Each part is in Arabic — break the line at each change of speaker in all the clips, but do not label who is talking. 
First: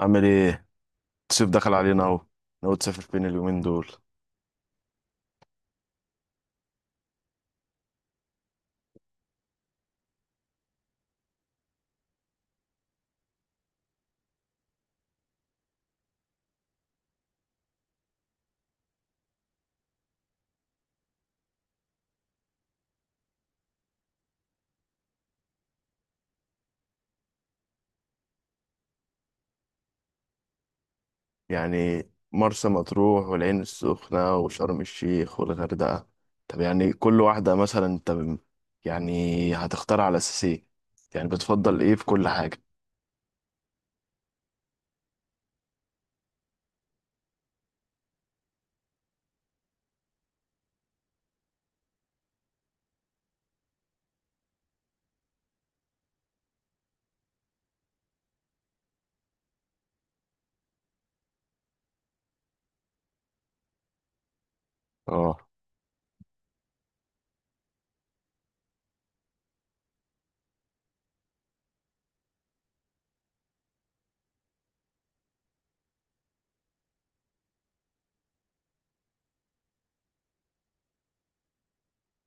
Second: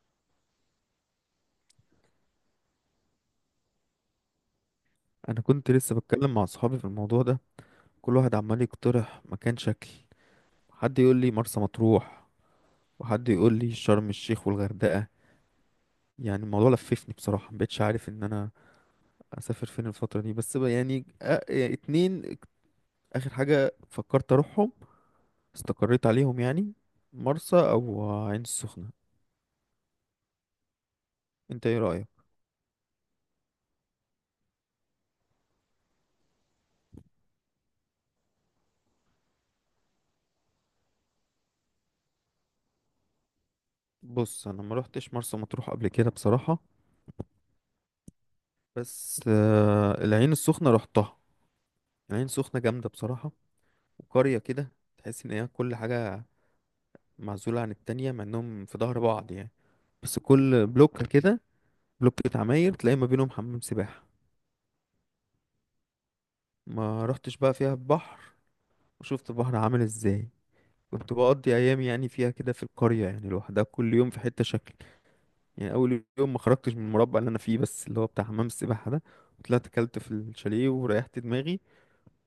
عامل ايه؟ الصيف دخل علينا اهو. ناوي تسافر فين اليومين دول؟
انا كنت لسه بتكلم مع اصحابي في الموضوع ده. كل واحد عمال يقترح مكان شكل. حد يقول لي مرسى مطروح، وحد يقول لي شرم الشيخ والغردقة. يعني الموضوع لففني بصراحة، مبقتش عارف ان انا اسافر فين الفترة دي. بس بقى يعني اتنين اخر حاجة فكرت اروحهم، استقريت عليهم يعني: مرسى او عين السخنة. انت ايه
يعني
رأيك؟
مرسى مطروح والعين السخنة وشرم الشيخ والغردقة. طب يعني كل واحدة مثلا يعني هتختار على اساس ايه؟ يعني بتفضل ايه في كل حاجة؟
بص، انا ما روحتش مرسى مطروح قبل كده بصراحة، بس العين السخنة روحتها. العين السخنة جامدة بصراحة، وقرية كده، تحس ان هي كل حاجة معزولة عن التانية، مع انهم في ظهر بعض يعني. بس كل بلوك كده، بلوك بتاع عماير تلاقي ما بينهم حمام سباحة.
اه،
ما رحتش بقى فيها البحر وشفت البحر عامل ازاي. كنت بقضي ايام يعني فيها كده في القرية يعني لوحدها، كل يوم في حتة شكل. يعني اول يوم ما خرجتش من المربع اللي انا فيه، بس اللي هو بتاع حمام السباحة ده. طلعت كلت في الشاليه وريحت دماغي.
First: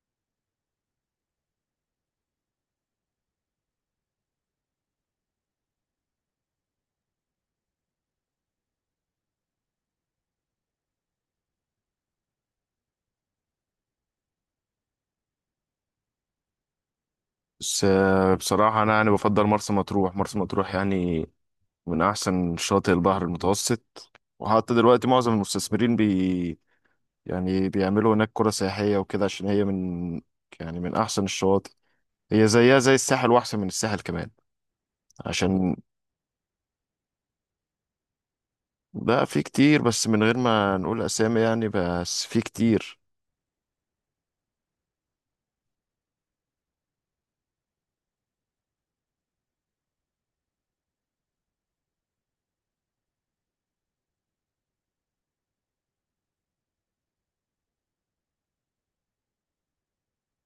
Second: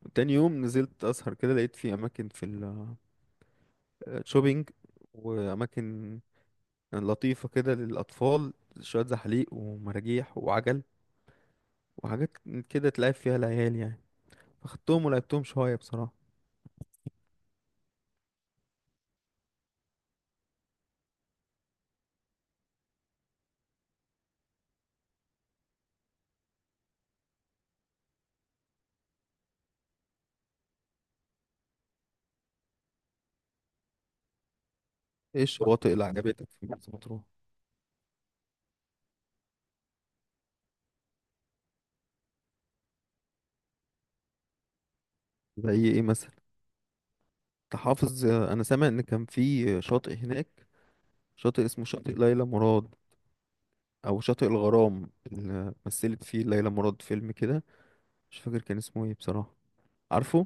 وتاني يوم نزلت اسهر كده، لقيت في اماكن في الشوبينج، واماكن لطيفة كده للأطفال، شوية زحليق ومراجيح وعجل وحاجات كده تلعب فيها العيال يعني. فخدتهم ولعبتهم شوية بصراحة.
بس بصراحة انا يعني بفضل مرسى مطروح، مرسى مطروح يعني من احسن شاطئ البحر المتوسط. وحتى دلوقتي معظم المستثمرين بي يعني بيعملوا هناك قرى سياحية وكده عشان هي من يعني من احسن الشواطئ. هي زيها زي الساحل واحسن من الساحل كمان
ايه
عشان.
الشواطئ اللي عجبتك في مرسى مطروح؟
لا، في كتير بس من غير ما نقول اسامي، يعني بس في كتير.
زي ايه مثلا؟ انت حافظ؟ انا سامع ان كان في شاطئ هناك، شاطئ اسمه شاطئ ليلى مراد، او شاطئ الغرام اللي مثلت فيه ليلى مراد فيلم كده. مش فاكر كان اسمه ايه بصراحة. عارفه؟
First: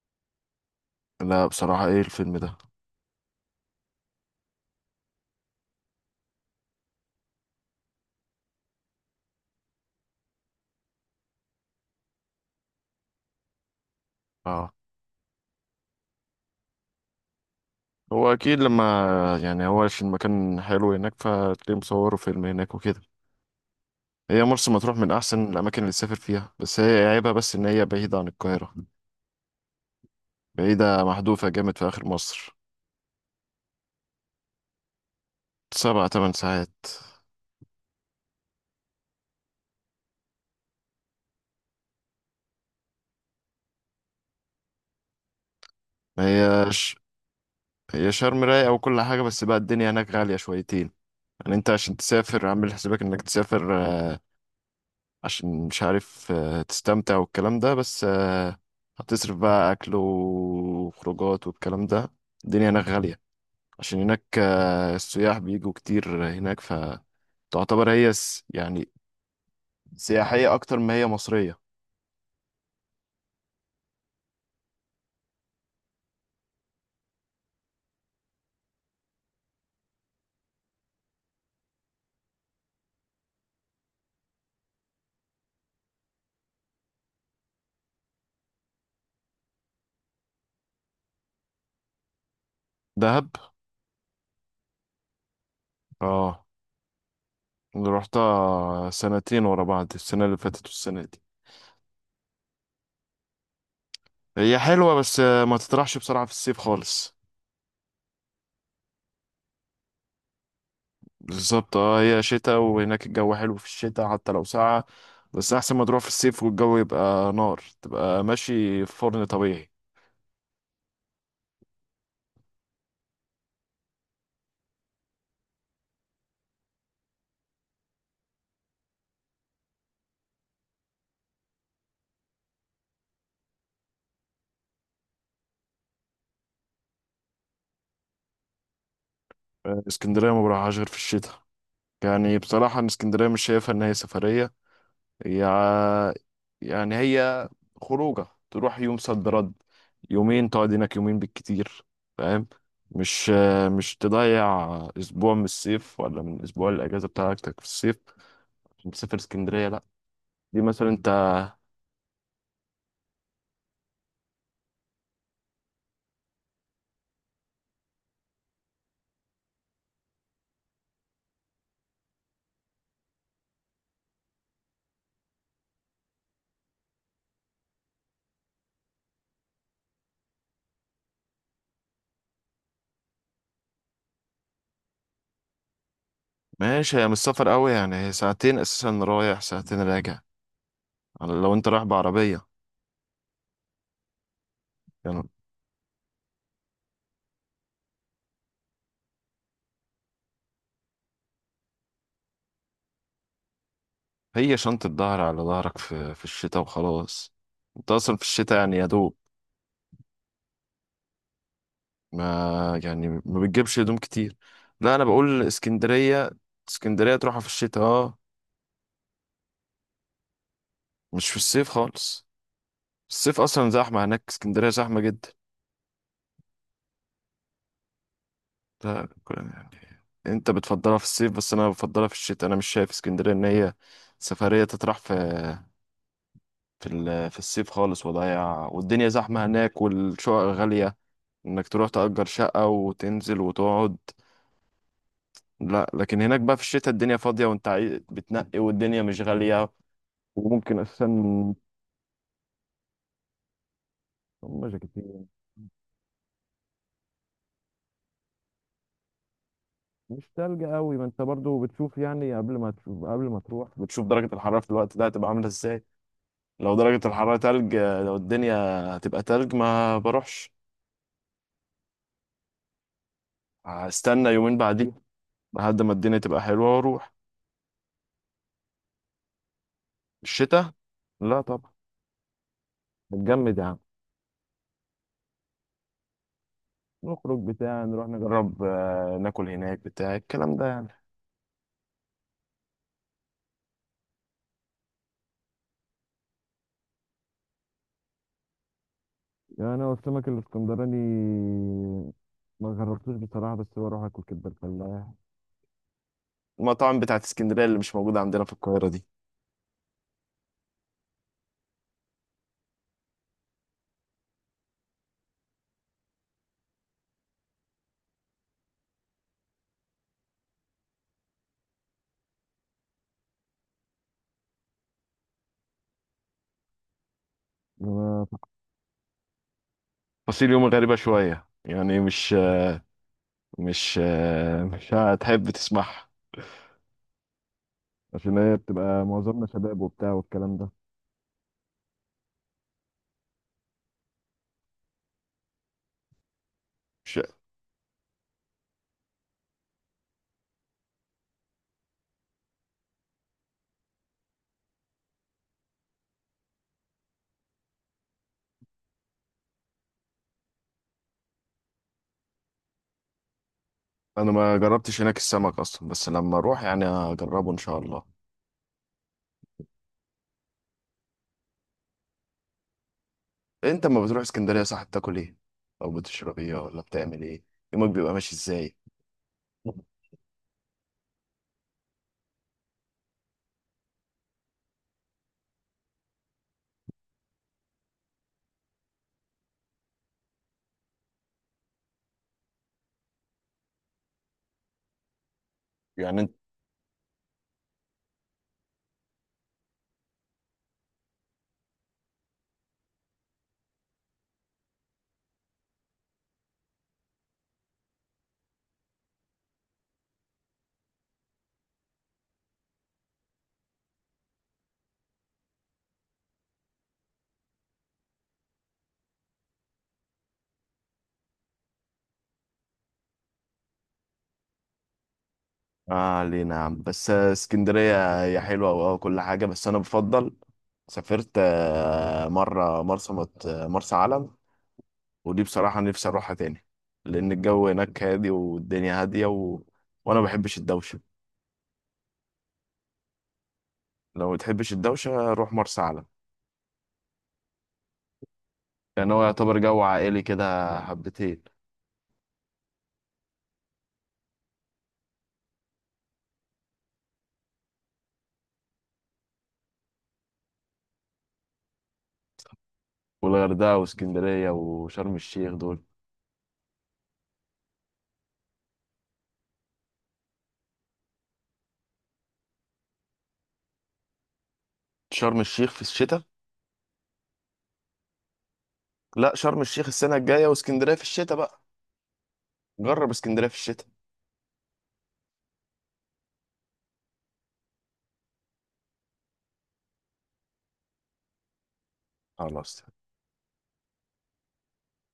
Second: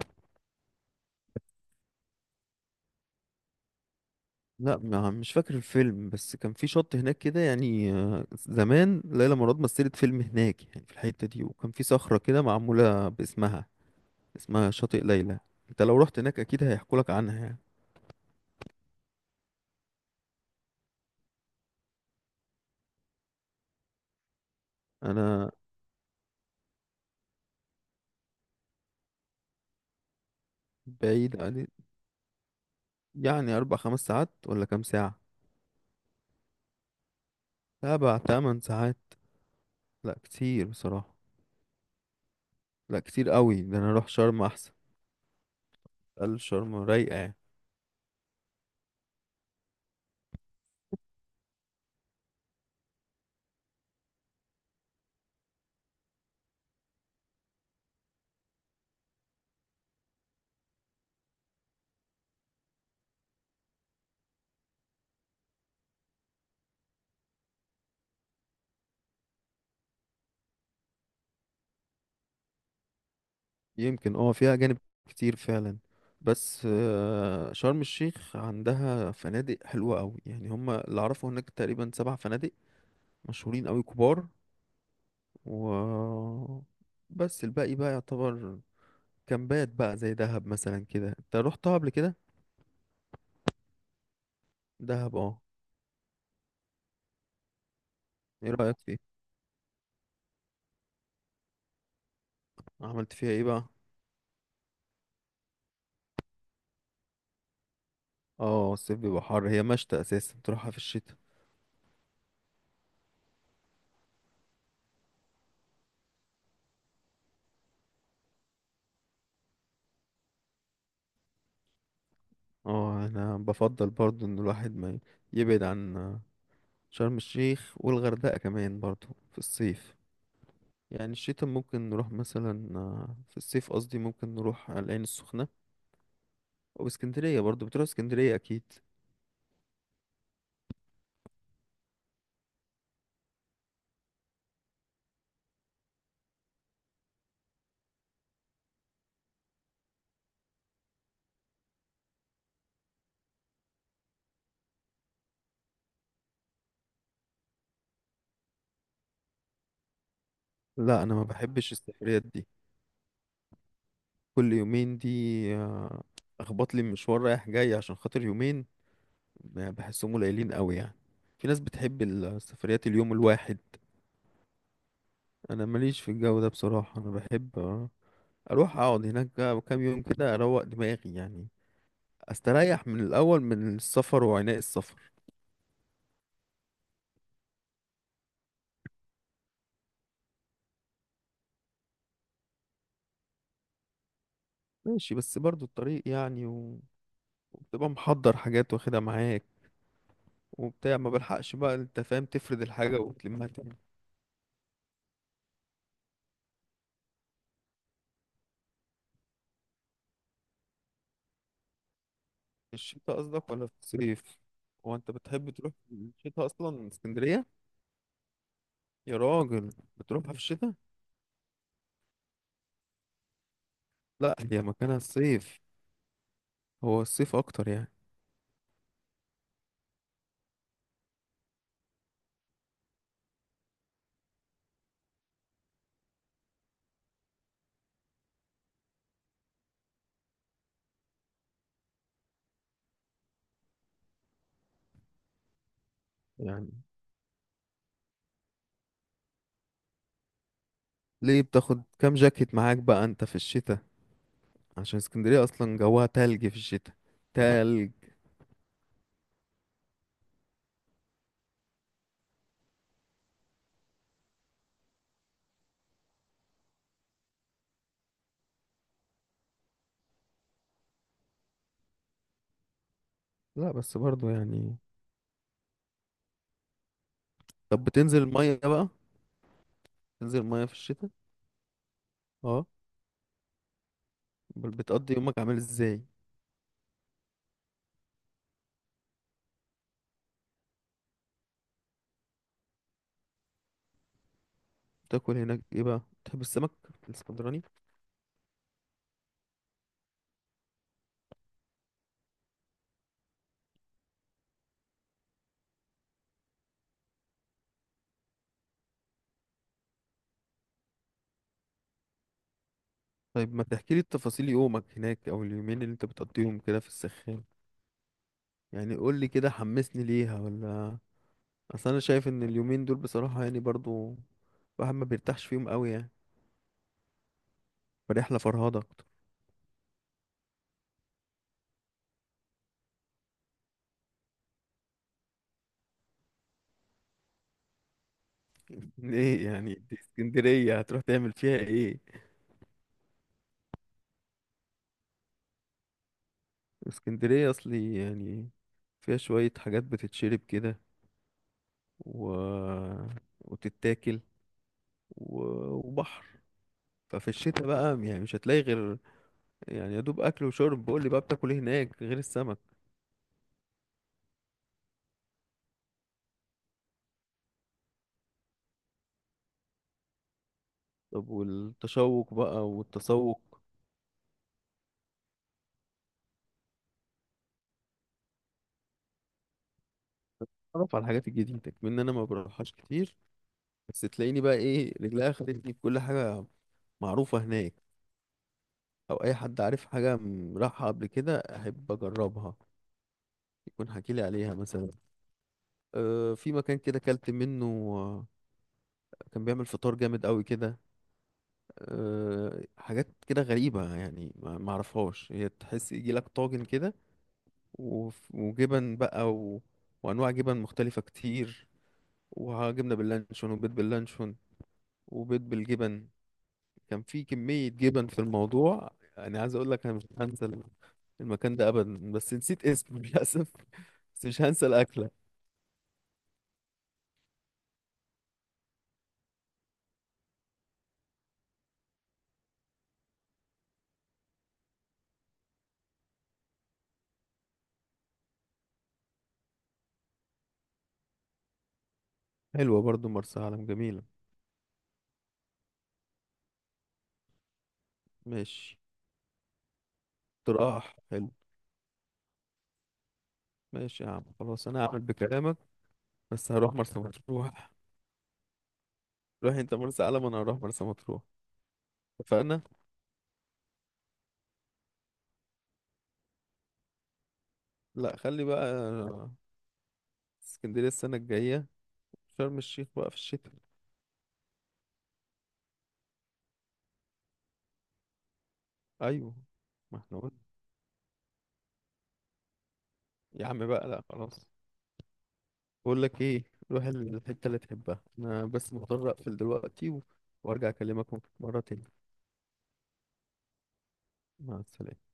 لا بصراحة ايه الفيلم ده؟
لا، ما مش فاكر الفيلم، بس كان في شط هناك كده يعني. زمان ليلى مراد مثلت فيلم هناك يعني، في الحتة دي، وكان في صخرة كده معمولة باسمها، اسمها
اه،
شاطئ ليلى. انت لو رحت هناك اكيد هيحكولك عنها يعني.
هو اكيد لما، يعني هو عشان المكان حلو هناك فتلاقيه مصوره فيلم هناك وكده. هي مرسى مطروح من احسن
انا
الاماكن اللي تسافر فيها، بس هي عيبها بس ان هي بعيدة عن القاهرة. بعيدة
بعيد
محذوفة
عن-
جامد، في اخر مصر.
يعني اربع خمس ساعات ولا كام ساعة؟
سبع تمن ساعات.
سبع تمن ساعات؟ لا كتير بصراحة. لا كتير قوي، ده انا اروح شرم احسن.
ما
قال شرم
هيش،
رايقة يعني.
هي شرم رايقة وكل حاجة، بس بقى الدنيا هناك غالية شويتين. يعني انت عشان تسافر عامل حسابك انك تسافر عشان مش عارف تستمتع والكلام ده، بس هتصرف بقى أكل وخروجات والكلام ده. الدنيا هناك غالية عشان هناك السياح بيجوا كتير هناك، فتعتبر هي يعني سياحية أكتر ما هي مصرية.
يمكن اه فيها أجانب كتير فعلا. بس شرم الشيخ عندها فنادق حلوة أوي، يعني هما اللي أعرفه هناك تقريبا سبع فنادق مشهورين أوي كبار. و بس الباقي بقى يعتبر كامبات بقى، زي دهب مثلا كده. انت رحتها قبل كده
دهب؟
دهب؟ اه،
اه، اللي
ايه رأيك
رحتها
فيها؟
سنتين ورا بعض، السنة اللي فاتت والسنة دي.
عملت فيها ايه بقى؟
هي حلوة بس ما تطرحش بسرعة في الصيف خالص.
اه الصيف بيبقى حر، هي مشتى اساسا تروحها في الشتاء.
بالظبط، اه، هي شتاء، وهناك الجو حلو في الشتاء حتى لو ساقعة. بس أحسن ما تروح في الصيف والجو يبقى نار، تبقى ماشي في فرن طبيعي.
اه انا بفضل برضو ان الواحد ما يبعد عن شرم الشيخ والغردقة كمان برضو في الصيف. يعني الشتاء ممكن نروح مثلا. في الصيف قصدي ممكن نروح على العين السخنة أو اسكندرية. برضه بتروح اسكندرية أكيد.
اسكندرية ما بروحهاش غير في الشتاء. يعني بصراحة أنا اسكندرية مش شايفها إن هي سفرية. هي ع- يعني هي خروجة، تروح يوم صد رد، يومين تقعد هناك، يومين بالكتير. فاهم؟ مش مش تضيع أسبوع من الصيف ولا من أسبوع الأجازة بتاعتك في الصيف عشان تسافر اسكندرية، لأ. دي مثلا
لا،
أنت.
أنا ما بحبش السفريات دي كل يومين دي. آه، أخبط لي مشوار رايح جاي عشان خاطر يومين، يعني بحسهم قليلين قوي يعني. في ناس بتحب السفريات اليوم الواحد، أنا ماليش في الجو ده بصراحة. أنا بحب أروح أقعد هناك بقى كام يوم كده، أروق دماغي يعني، أستريح من الأول من السفر وعناء السفر.
ماشي، هي مش سفر قوي يعني، هي ساعتين اساسا رايح ساعتين راجع لو انت رايح بعربية.
ماشي
يعني
بس برضه الطريق يعني، وبتبقى محضر حاجات واخدها معاك وبتاع، ما بلحقش بقى انت فاهم تفرد الحاجة وتلمها تاني.
هي شنطة ظهر على ظهرك في الشتاء وخلاص. انت اصلا في الشتاء يعني يا دوب،
في
ما يعني
الشتاء
ما
قصدك ولا في
بتجيبش هدوم كتير.
الصيف؟
لا
هو
انا
انت
بقول
بتحب تروح في
اسكندرية.
الشتاء اصلا
اسكندرية تروحها
اسكندرية؟
في الشتاء، اه،
يا راجل، بتروحها في الشتاء؟
مش في الصيف خالص. الصيف اصلا زحمة هناك،
لا، هي
اسكندرية
مكانها
زحمة جدا.
الصيف، هو الصيف اكتر يعني.
لا يعني انت بتفضلها في الصيف، بس انا بفضلها في الشتاء. انا مش شايف اسكندرية ان هي سفرية تطرح في في الصيف خالص، وضايع والدنيا زحمة هناك والشقق غالية، انك تروح تأجر شقة وتنزل وتقعد. لا، لكن هناك بقى في
يعني
الشتاء الدنيا فاضية، وانت بتنقي والدنيا مش غالية. وممكن اساسا
ليه
هم.
بتاخد كام جاكيت معاك بقى انت في الشتاء؟ عشان
جاكيتين.
اسكندرية اصلا جواها تلج في الشتاء، تلج.
مش تلج قوي، ما انت برضو بتشوف، يعني قبل ما تشوف، قبل ما تروح بتشوف درجة الحرارة في الوقت ده هتبقى عاملة ازاي. لو درجة الحرارة تلج، لو الدنيا هتبقى تلج، ما بروحش.
لا بس
هستنى
برضو
يومين
يعني.
بعدين لحد ما الدنيا تبقى حلوة واروح.
طب بتنزل المية بقى؟ تنزل المية
الشتاء؟
في الشتاء؟
لا طبعا،
اه،
نتجمد يا عم.
بتقضي يومك عامل ازاي؟
نخرج بتاع، نروح نجرب ناكل هناك بتاع، الكلام ده يعني.
تاكل هناك ايه بقى؟ تحب السمك الاسكندراني؟
يعني انا والسمك الاسكندراني ما جربتوش بصراحه، بس بروح اكل كبده الفلاح، المطاعم بتاعت اسكندرية اللي مش موجودة عندنا في القاهرة دي.
طيب ما تحكي لي التفاصيل يومك هناك، او اليومين اللي انت بتقضيهم كده في السخان. يعني قول لي كده، حمسني ليها ولا. اصل انا شايف ان اليومين دول بصراحة يعني برضو الواحد ما بيرتاحش فيهم قوي يعني،
أنا-
فرحلة فرهضة أكتر.
فصيل يومي غريبة شوية يعني، مش مش مش هتحب تسمعها، عشان هي بتبقى معظمنا
ايه يعني
شباب
دي،
وبتاع والكلام ده.
اسكندرية هتروح تعمل فيها ايه؟
مش-
اسكندرية اصلي يعني فيها شوية حاجات بتتشرب كده و... وتتاكل و... وبحر. ففي الشتاء بقى يعني مش هتلاقي غير، يعني يا دوب اكل وشرب. بقول لي بقى بتاكل ايه هناك غير السمك؟
انا ما جربتش هناك السمك اصلا، بس لما اروح يعني هجربه ان شاء الله.
طب والتشوق بقى والتسوق؟
انت لما بتروح اسكندريه، صح، بتاكل ايه او بتشرب ايه، ولا بتعمل ايه؟ يومك بيبقى ماشي ازاي؟
اتعرف على الحاجات الجديده كمان. انا ما بروحهاش كتير، بس تلاقيني بقى ايه رجليا خدتني في كل حاجه معروفه هناك، او اي حد عارف حاجه راحها قبل كده احب اجربها، يكون حكي لي عليها مثلا.
يعني انت.
أه في مكان كده كلت منه، آه، كان بيعمل فطار جامد قوي كده. أه حاجات كده غريبه يعني ما اعرفهاش. هي تحس يجي لك طاجن كده، وجبن بقى و... وانواع جبن مختلفه كتير، وجبنه باللانشون وبيض باللانشون وبيض بالجبن. كان في كميه جبن في الموضوع. يعني عايز اقول لك انا مش هنسى المكان ده ابدا، بس نسيت اسمه للاسف. بس مش هنسى الاكله.
اه، علينا يا عم. بس اسكندريه هي حلوه وكل حاجه، بس انا بفضل. سافرت مره مرسى مط- آه، مرسى علم، ودي بصراحه نفسي اروحها تاني، لان الجو هناك هادي والدنيا هاديه و... وانا ما بحبش الدوشه.
حلوه برضو مرسى علم، جميله.
لو ما تحبش الدوشة، روح مرسى علم.
ماشي،
يعني هو يعتبر جو عائلي كده.
اقتراح حلو.
حبتين.
ماشي يا عم، خلاص انا هعمل بكلامك، بس هروح مرسى مطروح. روح انت مرسى علم وانا هروح مرسى مطروح، اتفقنا.
والغردقة واسكندرية وشرم الشيخ دول؟
لا، خلي بقى اسكندريه السنه الجايه، شرم الشيخ بقى في الشتاء.
شرم الشيخ في الشتاء؟ لا،
ايوه.
شرم الشيخ
ما
السنة
احنا قلنا.
الجاية، واسكندرية في الشتاء بقى. جرب
يا
اسكندرية في
عم
الشتاء.
بقى لا خلاص. بقول لك ايه، روح الحته اللي تحبها. انا بس مضطر اقفل دلوقتي و... وارجع اكلمك مرة تاني.
خلاص.
مع السلامه.